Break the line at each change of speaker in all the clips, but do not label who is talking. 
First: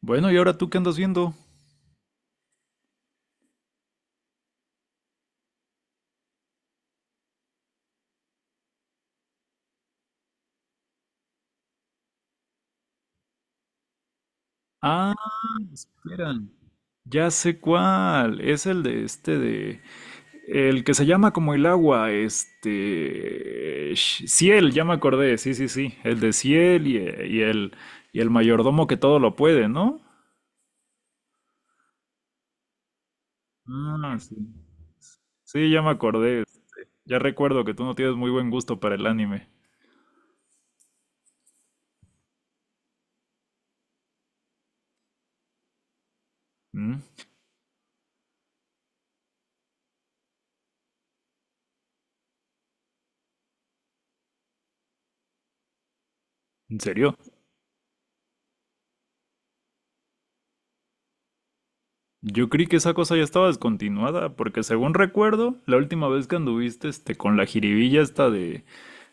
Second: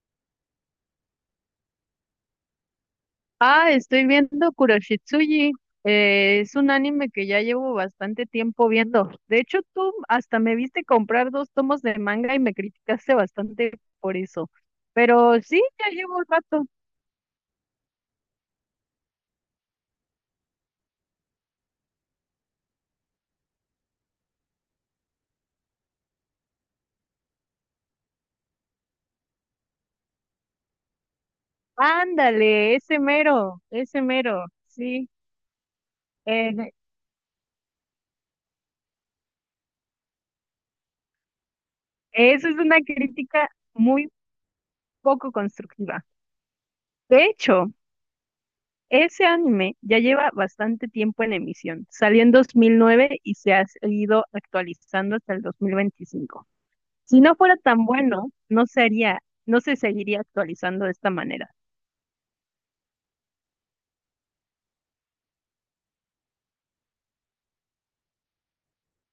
Bueno, ¿y ahora tú qué andas viendo?
Ah, estoy viendo Kuroshitsuji. Es un anime que ya llevo bastante tiempo viendo. De hecho, tú hasta me viste comprar dos tomos de manga y me criticaste bastante por eso.
Ah,
Pero sí, ya llevo un
espera.
rato.
Ya sé cuál. Es el de de. El que se llama como el agua. Ciel, ya me acordé. Sí, sí, sí. El de Ciel y el. Y el mayordomo que todo lo puede, ¿no?
Ándale, ese
Ah, sí.
mero, sí.
Sí, ya me acordé.
Eh,
Ya recuerdo que tú no tienes muy buen gusto para el anime.
eso es una crítica muy poco constructiva.
¿Mm?
De hecho, ese anime ya lleva bastante tiempo en emisión. Salió en 2009 y se ha ido actualizando hasta el 2025.
¿En serio?
Si no fuera tan bueno, no sería, no se seguiría actualizando de esta manera.
Yo creí que esa cosa ya estaba descontinuada, porque según recuerdo, la última vez que anduviste con la jiribilla esta de,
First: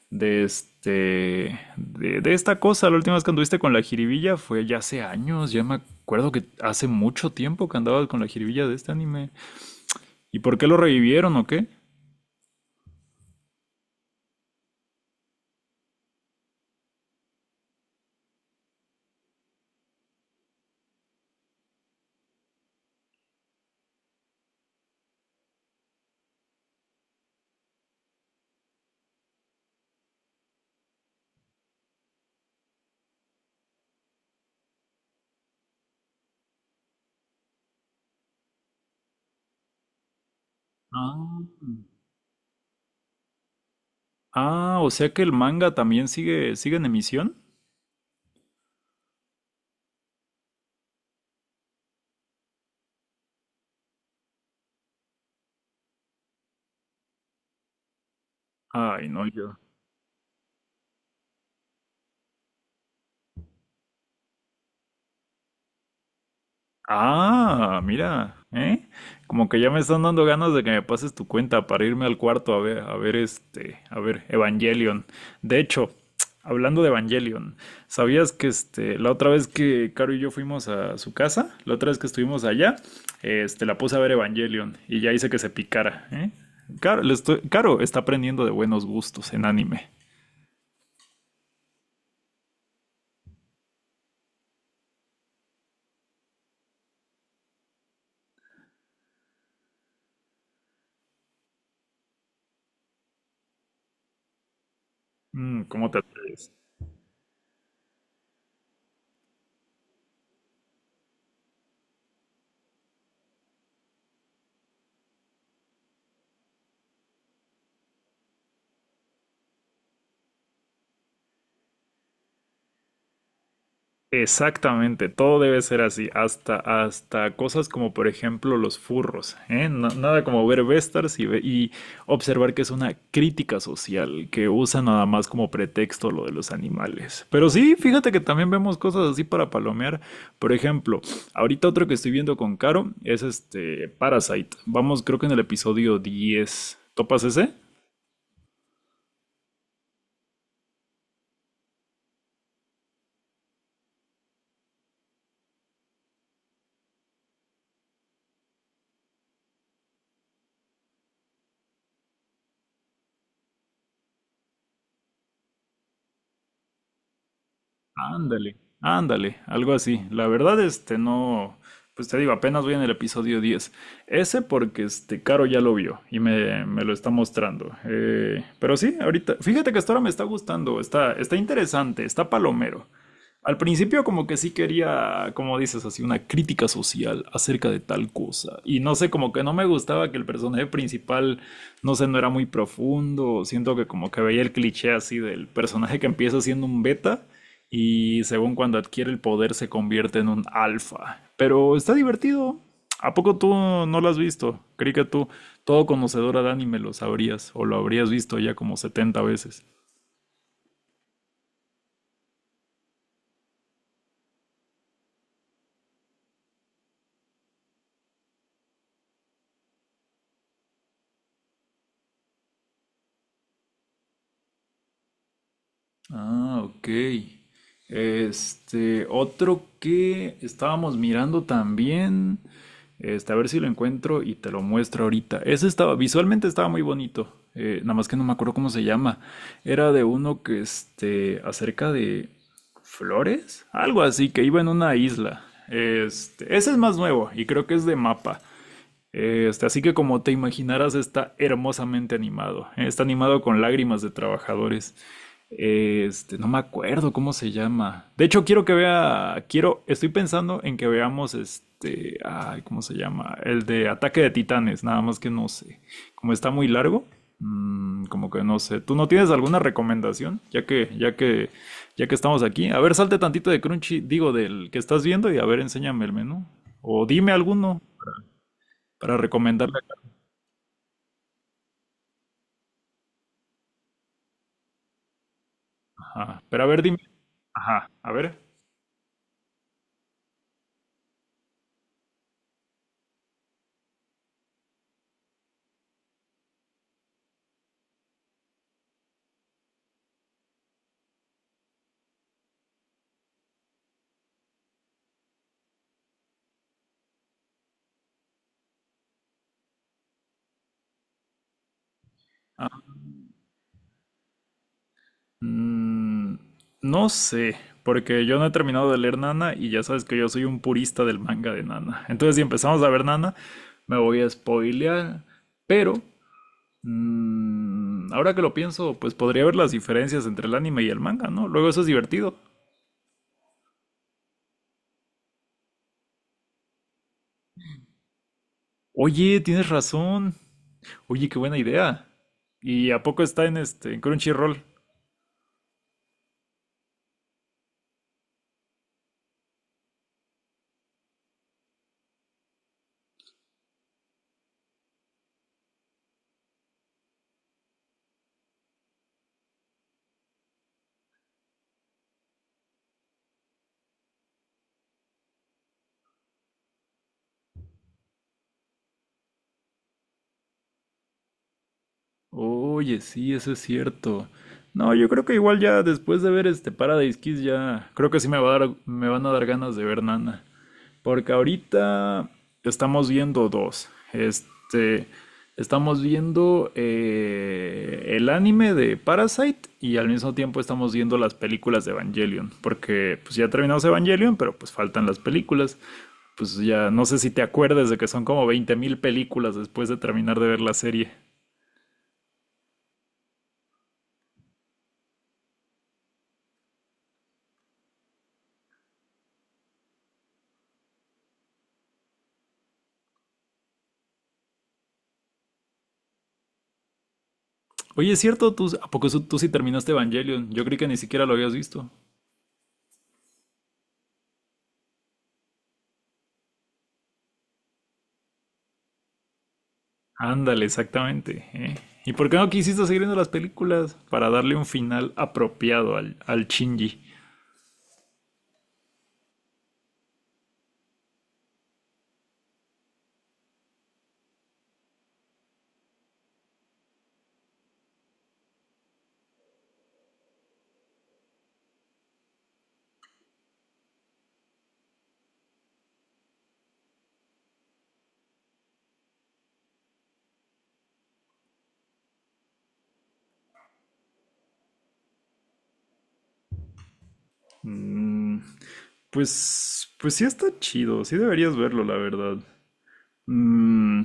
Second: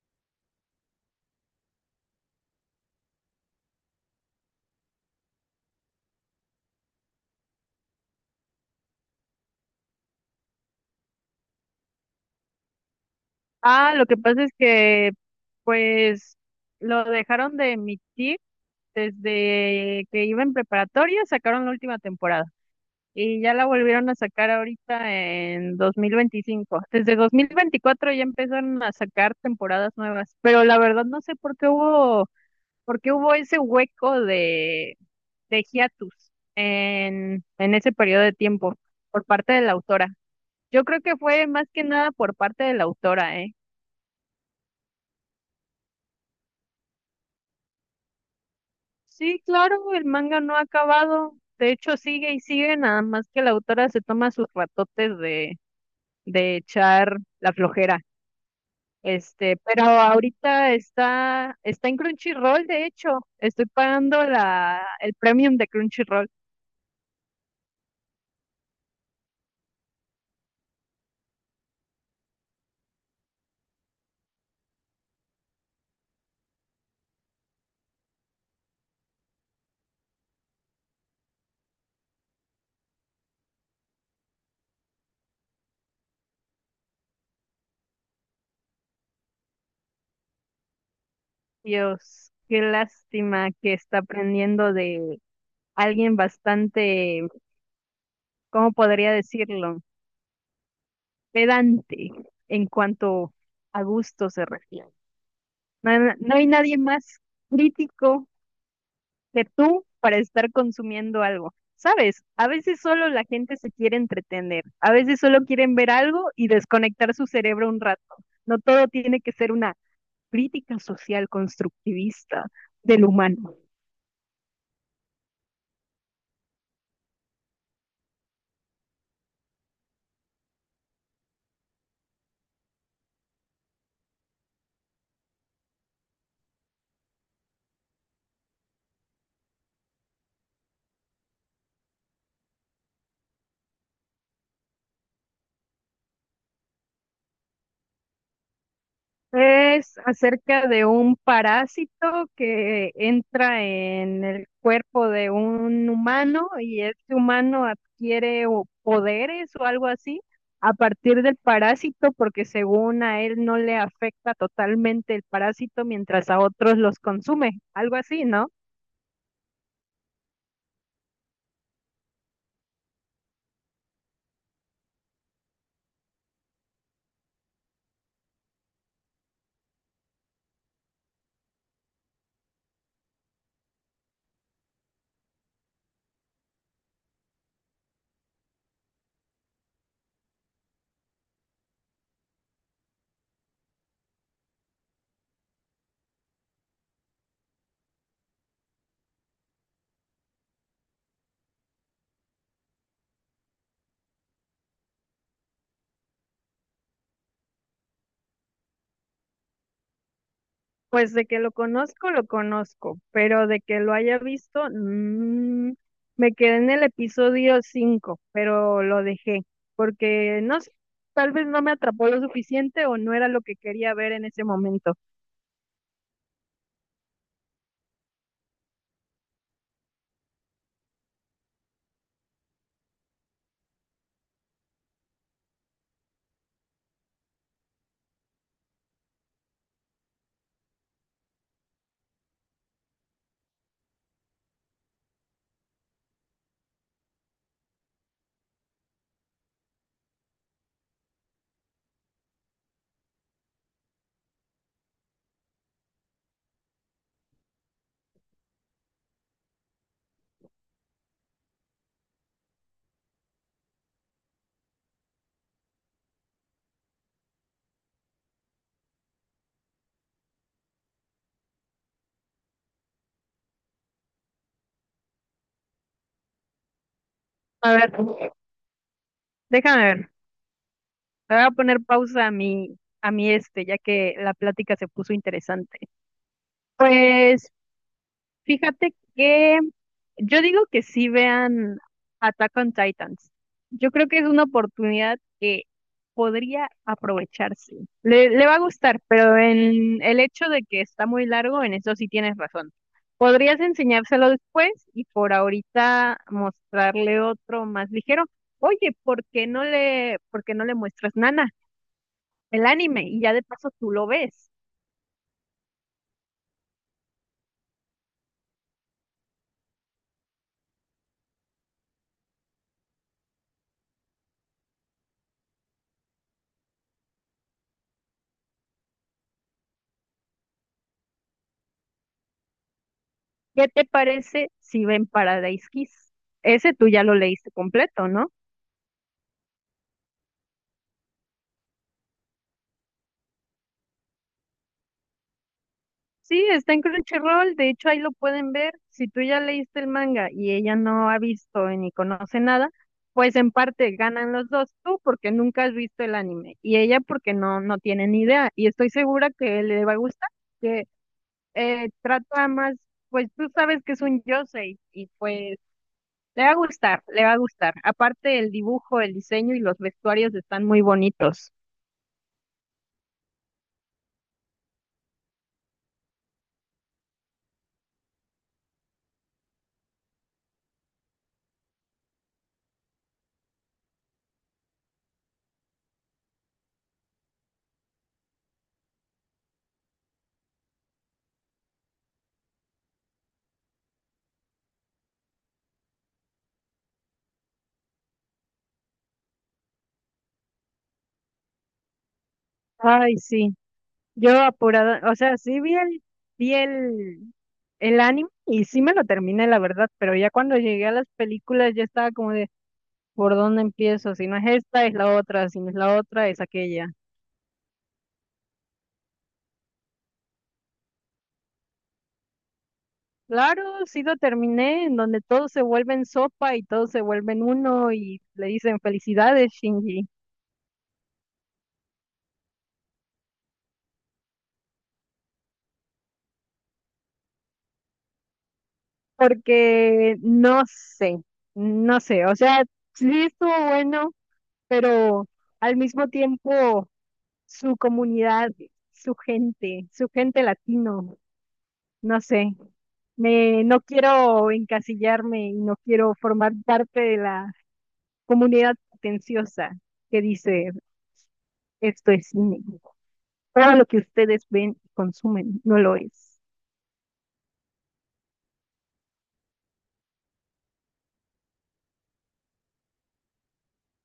de esta cosa, la última vez que anduviste con la jiribilla fue ya hace años, ya me acuerdo que hace mucho tiempo que andabas con la jiribilla de este anime. ¿Y por qué lo revivieron o qué?
Ah, lo que pasa es que, pues, lo dejaron de emitir desde que iba en preparatoria, sacaron la última temporada y ya la volvieron a sacar ahorita en 2025. Desde 2024 ya empezaron a sacar temporadas nuevas, pero la verdad no sé por qué hubo ese hueco de hiatus en ese periodo de tiempo por parte de la autora. Yo creo que
Ah,
fue más que nada por parte de la autora, ¿eh?
ah, o sea que el manga también sigue, sigue en emisión.
Sí, claro, el manga no ha acabado. De hecho, sigue y sigue, nada más que la autora se toma sus ratotes de echar la flojera.
Ay, no, yo.
Este, pero ahorita está, está en Crunchyroll, de hecho. Estoy pagando la, el premium de Crunchyroll.
Ah, mira, ¿eh? Como que ya me están dando ganas de que me pases tu cuenta para irme al cuarto a ver, a ver a ver Evangelion. De hecho, hablando de Evangelion, ¿sabías que la otra vez que Caro y yo fuimos a su casa, la otra vez que estuvimos allá, la puse a ver Evangelion y ya hice que se picara, ¿eh? Caro, Caro está aprendiendo de buenos gustos en anime.
Dios, qué lástima que está aprendiendo de alguien bastante, ¿cómo podría decirlo? Pedante en cuanto a gusto se refiere.
Mm,
No,
¿cómo te
no hay
atreves?
nadie más crítico que tú para estar consumiendo algo. Sabes, a veces solo la gente se quiere entretener, a veces solo quieren ver algo y desconectar su cerebro un rato. No todo tiene que ser una crítica social constructivista del humano.
Exactamente, todo debe ser así, hasta, hasta cosas como por ejemplo los furros, ¿eh? Nada como ver Vestars y observar que es una crítica social que usa nada más como pretexto lo de los animales. Pero sí, fíjate que también vemos cosas así para palomear. Por ejemplo, ahorita otro que estoy viendo con Caro es Parasite. Vamos, creo que en el episodio 10. ¿Topas ese?
Es acerca de un parásito que entra en el cuerpo de un humano y este humano adquiere o poderes o algo así a partir del parásito porque según a él no le afecta totalmente el parásito mientras a otros los consume, algo así, ¿no?
Ándale, ándale, algo así. La verdad, no, pues te digo, apenas voy en el episodio 10. Ese porque, Caro ya lo vio y me lo está mostrando. Pero sí, ahorita, fíjate que hasta ahora me está gustando, está, está interesante, está palomero. Al principio como que sí quería, como dices, así una crítica social acerca de tal cosa. Y no sé, como que no me gustaba que el personaje principal, no sé, no era muy profundo. Siento que como que veía el cliché así del personaje que empieza siendo un beta y según cuando adquiere el poder se convierte en un alfa. Pero está divertido. ¿A poco tú no lo has visto? Creí que tú, todo conocedora de anime, lo sabrías o lo habrías visto ya como 70 veces.
Pues de que lo conozco, pero de que lo haya visto, mm, me quedé en el episodio 5, pero lo dejé, porque no sé, tal vez no me atrapó lo suficiente o no era lo que quería ver en ese momento.
Ah, ok. Otro que estábamos mirando también. A ver si lo encuentro y te lo muestro ahorita. Ese estaba, visualmente estaba muy bonito. Nada más que no me acuerdo cómo se llama. Era de uno que, acerca de flores, algo así, que iba en una isla. Ese es más nuevo y creo que es de mapa. Así que como te imaginarás, está hermosamente animado. Está animado con lágrimas de trabajadores. No me acuerdo cómo se llama. De hecho, quiero que vea, quiero, estoy pensando en que veamos ay, ¿cómo se llama? El de Ataque de Titanes, nada más que no sé. Como está muy largo, como que no sé. ¿Tú no tienes alguna recomendación? Ya que estamos aquí. A ver, salte tantito de Crunchy, digo, del que estás viendo y a ver, enséñame el menú. O dime
A
alguno
ver,
para recomendarle.
déjame ver, le voy a poner pausa a mi este, ya que la plática se puso interesante.
Ajá. Pero a ver, dime.
Pues,
Ajá, a ver.
fíjate que yo digo que sí vean Attack on Titans. Yo creo que es una oportunidad que podría aprovecharse. Le va a gustar, pero en el hecho de que está muy largo, en eso sí tienes razón. Podrías enseñárselo después y por ahorita mostrarle otro más ligero. Oye, ¿por qué no le muestras Nana, el
Ajá.
anime? Y ya de paso tú lo ves.
Mm, no sé, porque yo no he terminado de leer Nana y ya sabes que yo soy un purista del manga de Nana. Entonces, si empezamos a ver Nana, me voy a spoilear. Pero, ahora que lo pienso, pues podría ver las diferencias entre el anime y el manga, ¿no? Luego eso es divertido.
¿Qué te parece si ven Paradise Kiss? Ese tú ya lo leíste completo, ¿no?
Oye, tienes razón. Oye, qué buena idea. ¿Y a poco está en en Crunchyroll?
Sí, está en Crunchyroll, de hecho ahí lo pueden ver. Si tú ya leíste el manga y ella no ha visto ni conoce nada, pues en parte ganan los dos, tú porque nunca has visto el anime y ella porque no, no tiene ni idea. Y estoy segura que le va a gustar, que trata más, pues tú sabes que es un yosei y pues le va a gustar, le va a gustar. Aparte el dibujo, el diseño y los vestuarios están muy bonitos.
Oye, sí, eso es cierto. No, yo creo que igual ya después de ver Paradise Kiss ya creo que sí me va a dar, me van a dar ganas de ver Nana, porque ahorita estamos viendo dos. Estamos viendo el anime de Parasite y al mismo tiempo estamos viendo las películas de Evangelion, porque pues ya terminamos Evangelion, pero pues faltan las películas. Pues ya no sé si te acuerdas de que son como 20.000 películas después de terminar de ver la serie.
Ay, sí. Yo apurada, o sea, sí vi el anime y sí me lo terminé, la verdad, pero ya cuando llegué a las películas ya estaba como de, ¿por dónde empiezo? Si no es esta, es la otra, si no es la otra, es aquella.
Oye, es cierto, tú, ¿a poco tú sí terminaste Evangelion? Yo creí que ni siquiera lo habías visto.
Claro, sí lo terminé, en donde todos se vuelven sopa y todos se vuelven uno y le dicen felicidades, Shinji.
Ándale, exactamente. ¿Eh? ¿Y por qué no quisiste seguir viendo las películas? Para darle un final apropiado al Shinji.
Porque no sé, no sé, o sea, sí estuvo bueno, pero al mismo tiempo su comunidad, su gente latino, no sé. Me, no quiero encasillarme y no quiero formar parte de la comunidad pretenciosa que dice esto es cine. Todo lo que ustedes ven y consumen no lo es.
Mm, pues, sí está chido, sí deberías verlo, la verdad. Mm,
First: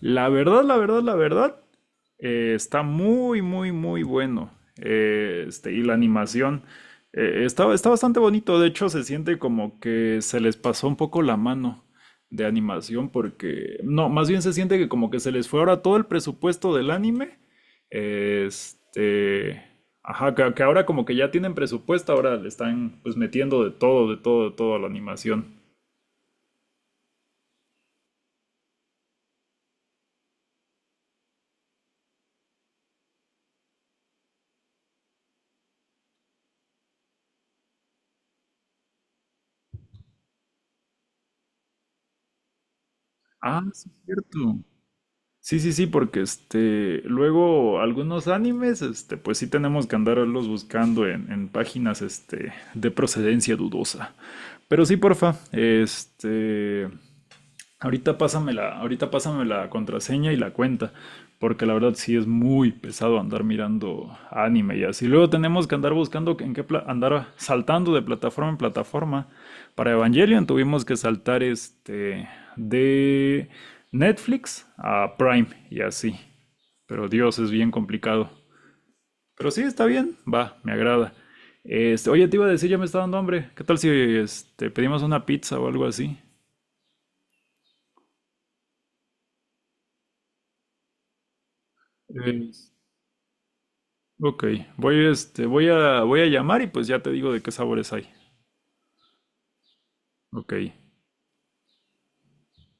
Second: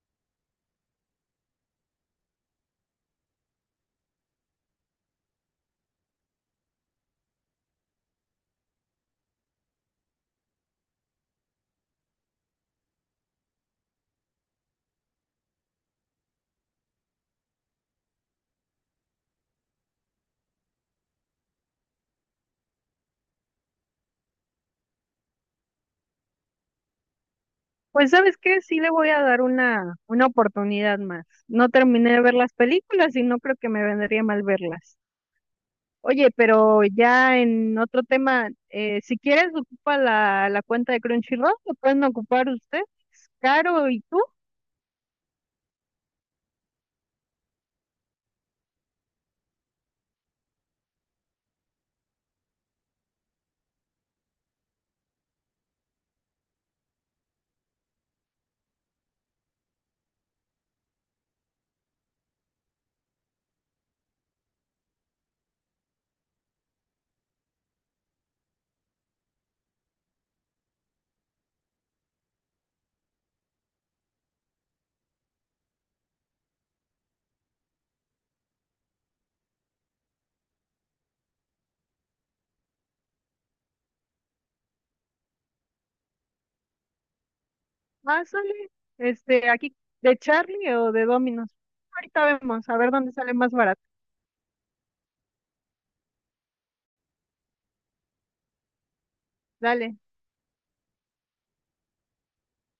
la verdad, la verdad, la verdad, está muy, muy, muy bueno. Y la animación está, está bastante bonito. De hecho, se siente como que se les pasó un poco la mano de animación porque, no, más bien se siente que como que se les fue ahora todo el presupuesto del anime. Este, ajá, que ahora como que ya tienen presupuesto, ahora le están pues metiendo de todo, de todo, de todo a la animación.
Pues ¿sabes qué? Sí le voy a dar una oportunidad más. No terminé de ver las películas y no creo que me vendría mal verlas. Oye, pero ya en otro tema, si quieres ocupa la, la cuenta de Crunchyroll, lo pueden ocupar ustedes,
Ah, sí,
Caro
es
y tú,
cierto. Sí, sí, sí, porque luego algunos animes, pues sí tenemos que andarlos buscando en páginas, de procedencia dudosa. Pero sí, porfa. Ahorita pásame la contraseña y la cuenta, porque la verdad sí es muy pesado andar mirando anime y así. Luego tenemos que andar buscando en qué andar saltando de plataforma en plataforma. Para Evangelion tuvimos que saltar de Netflix a Prime y así. Pero Dios, es bien complicado. Pero sí, está bien, va, me agrada. Oye, te iba a decir, ya me está dando hambre. ¿Qué tal si pedimos una pizza o algo así?
pásale, este, aquí de Charlie o de Dominos. Ahorita
Eh,
vemos, a ver dónde sale más barato.
Ok, voy, voy a llamar y pues ya te digo de qué sabores hay.
Dale.
Ok,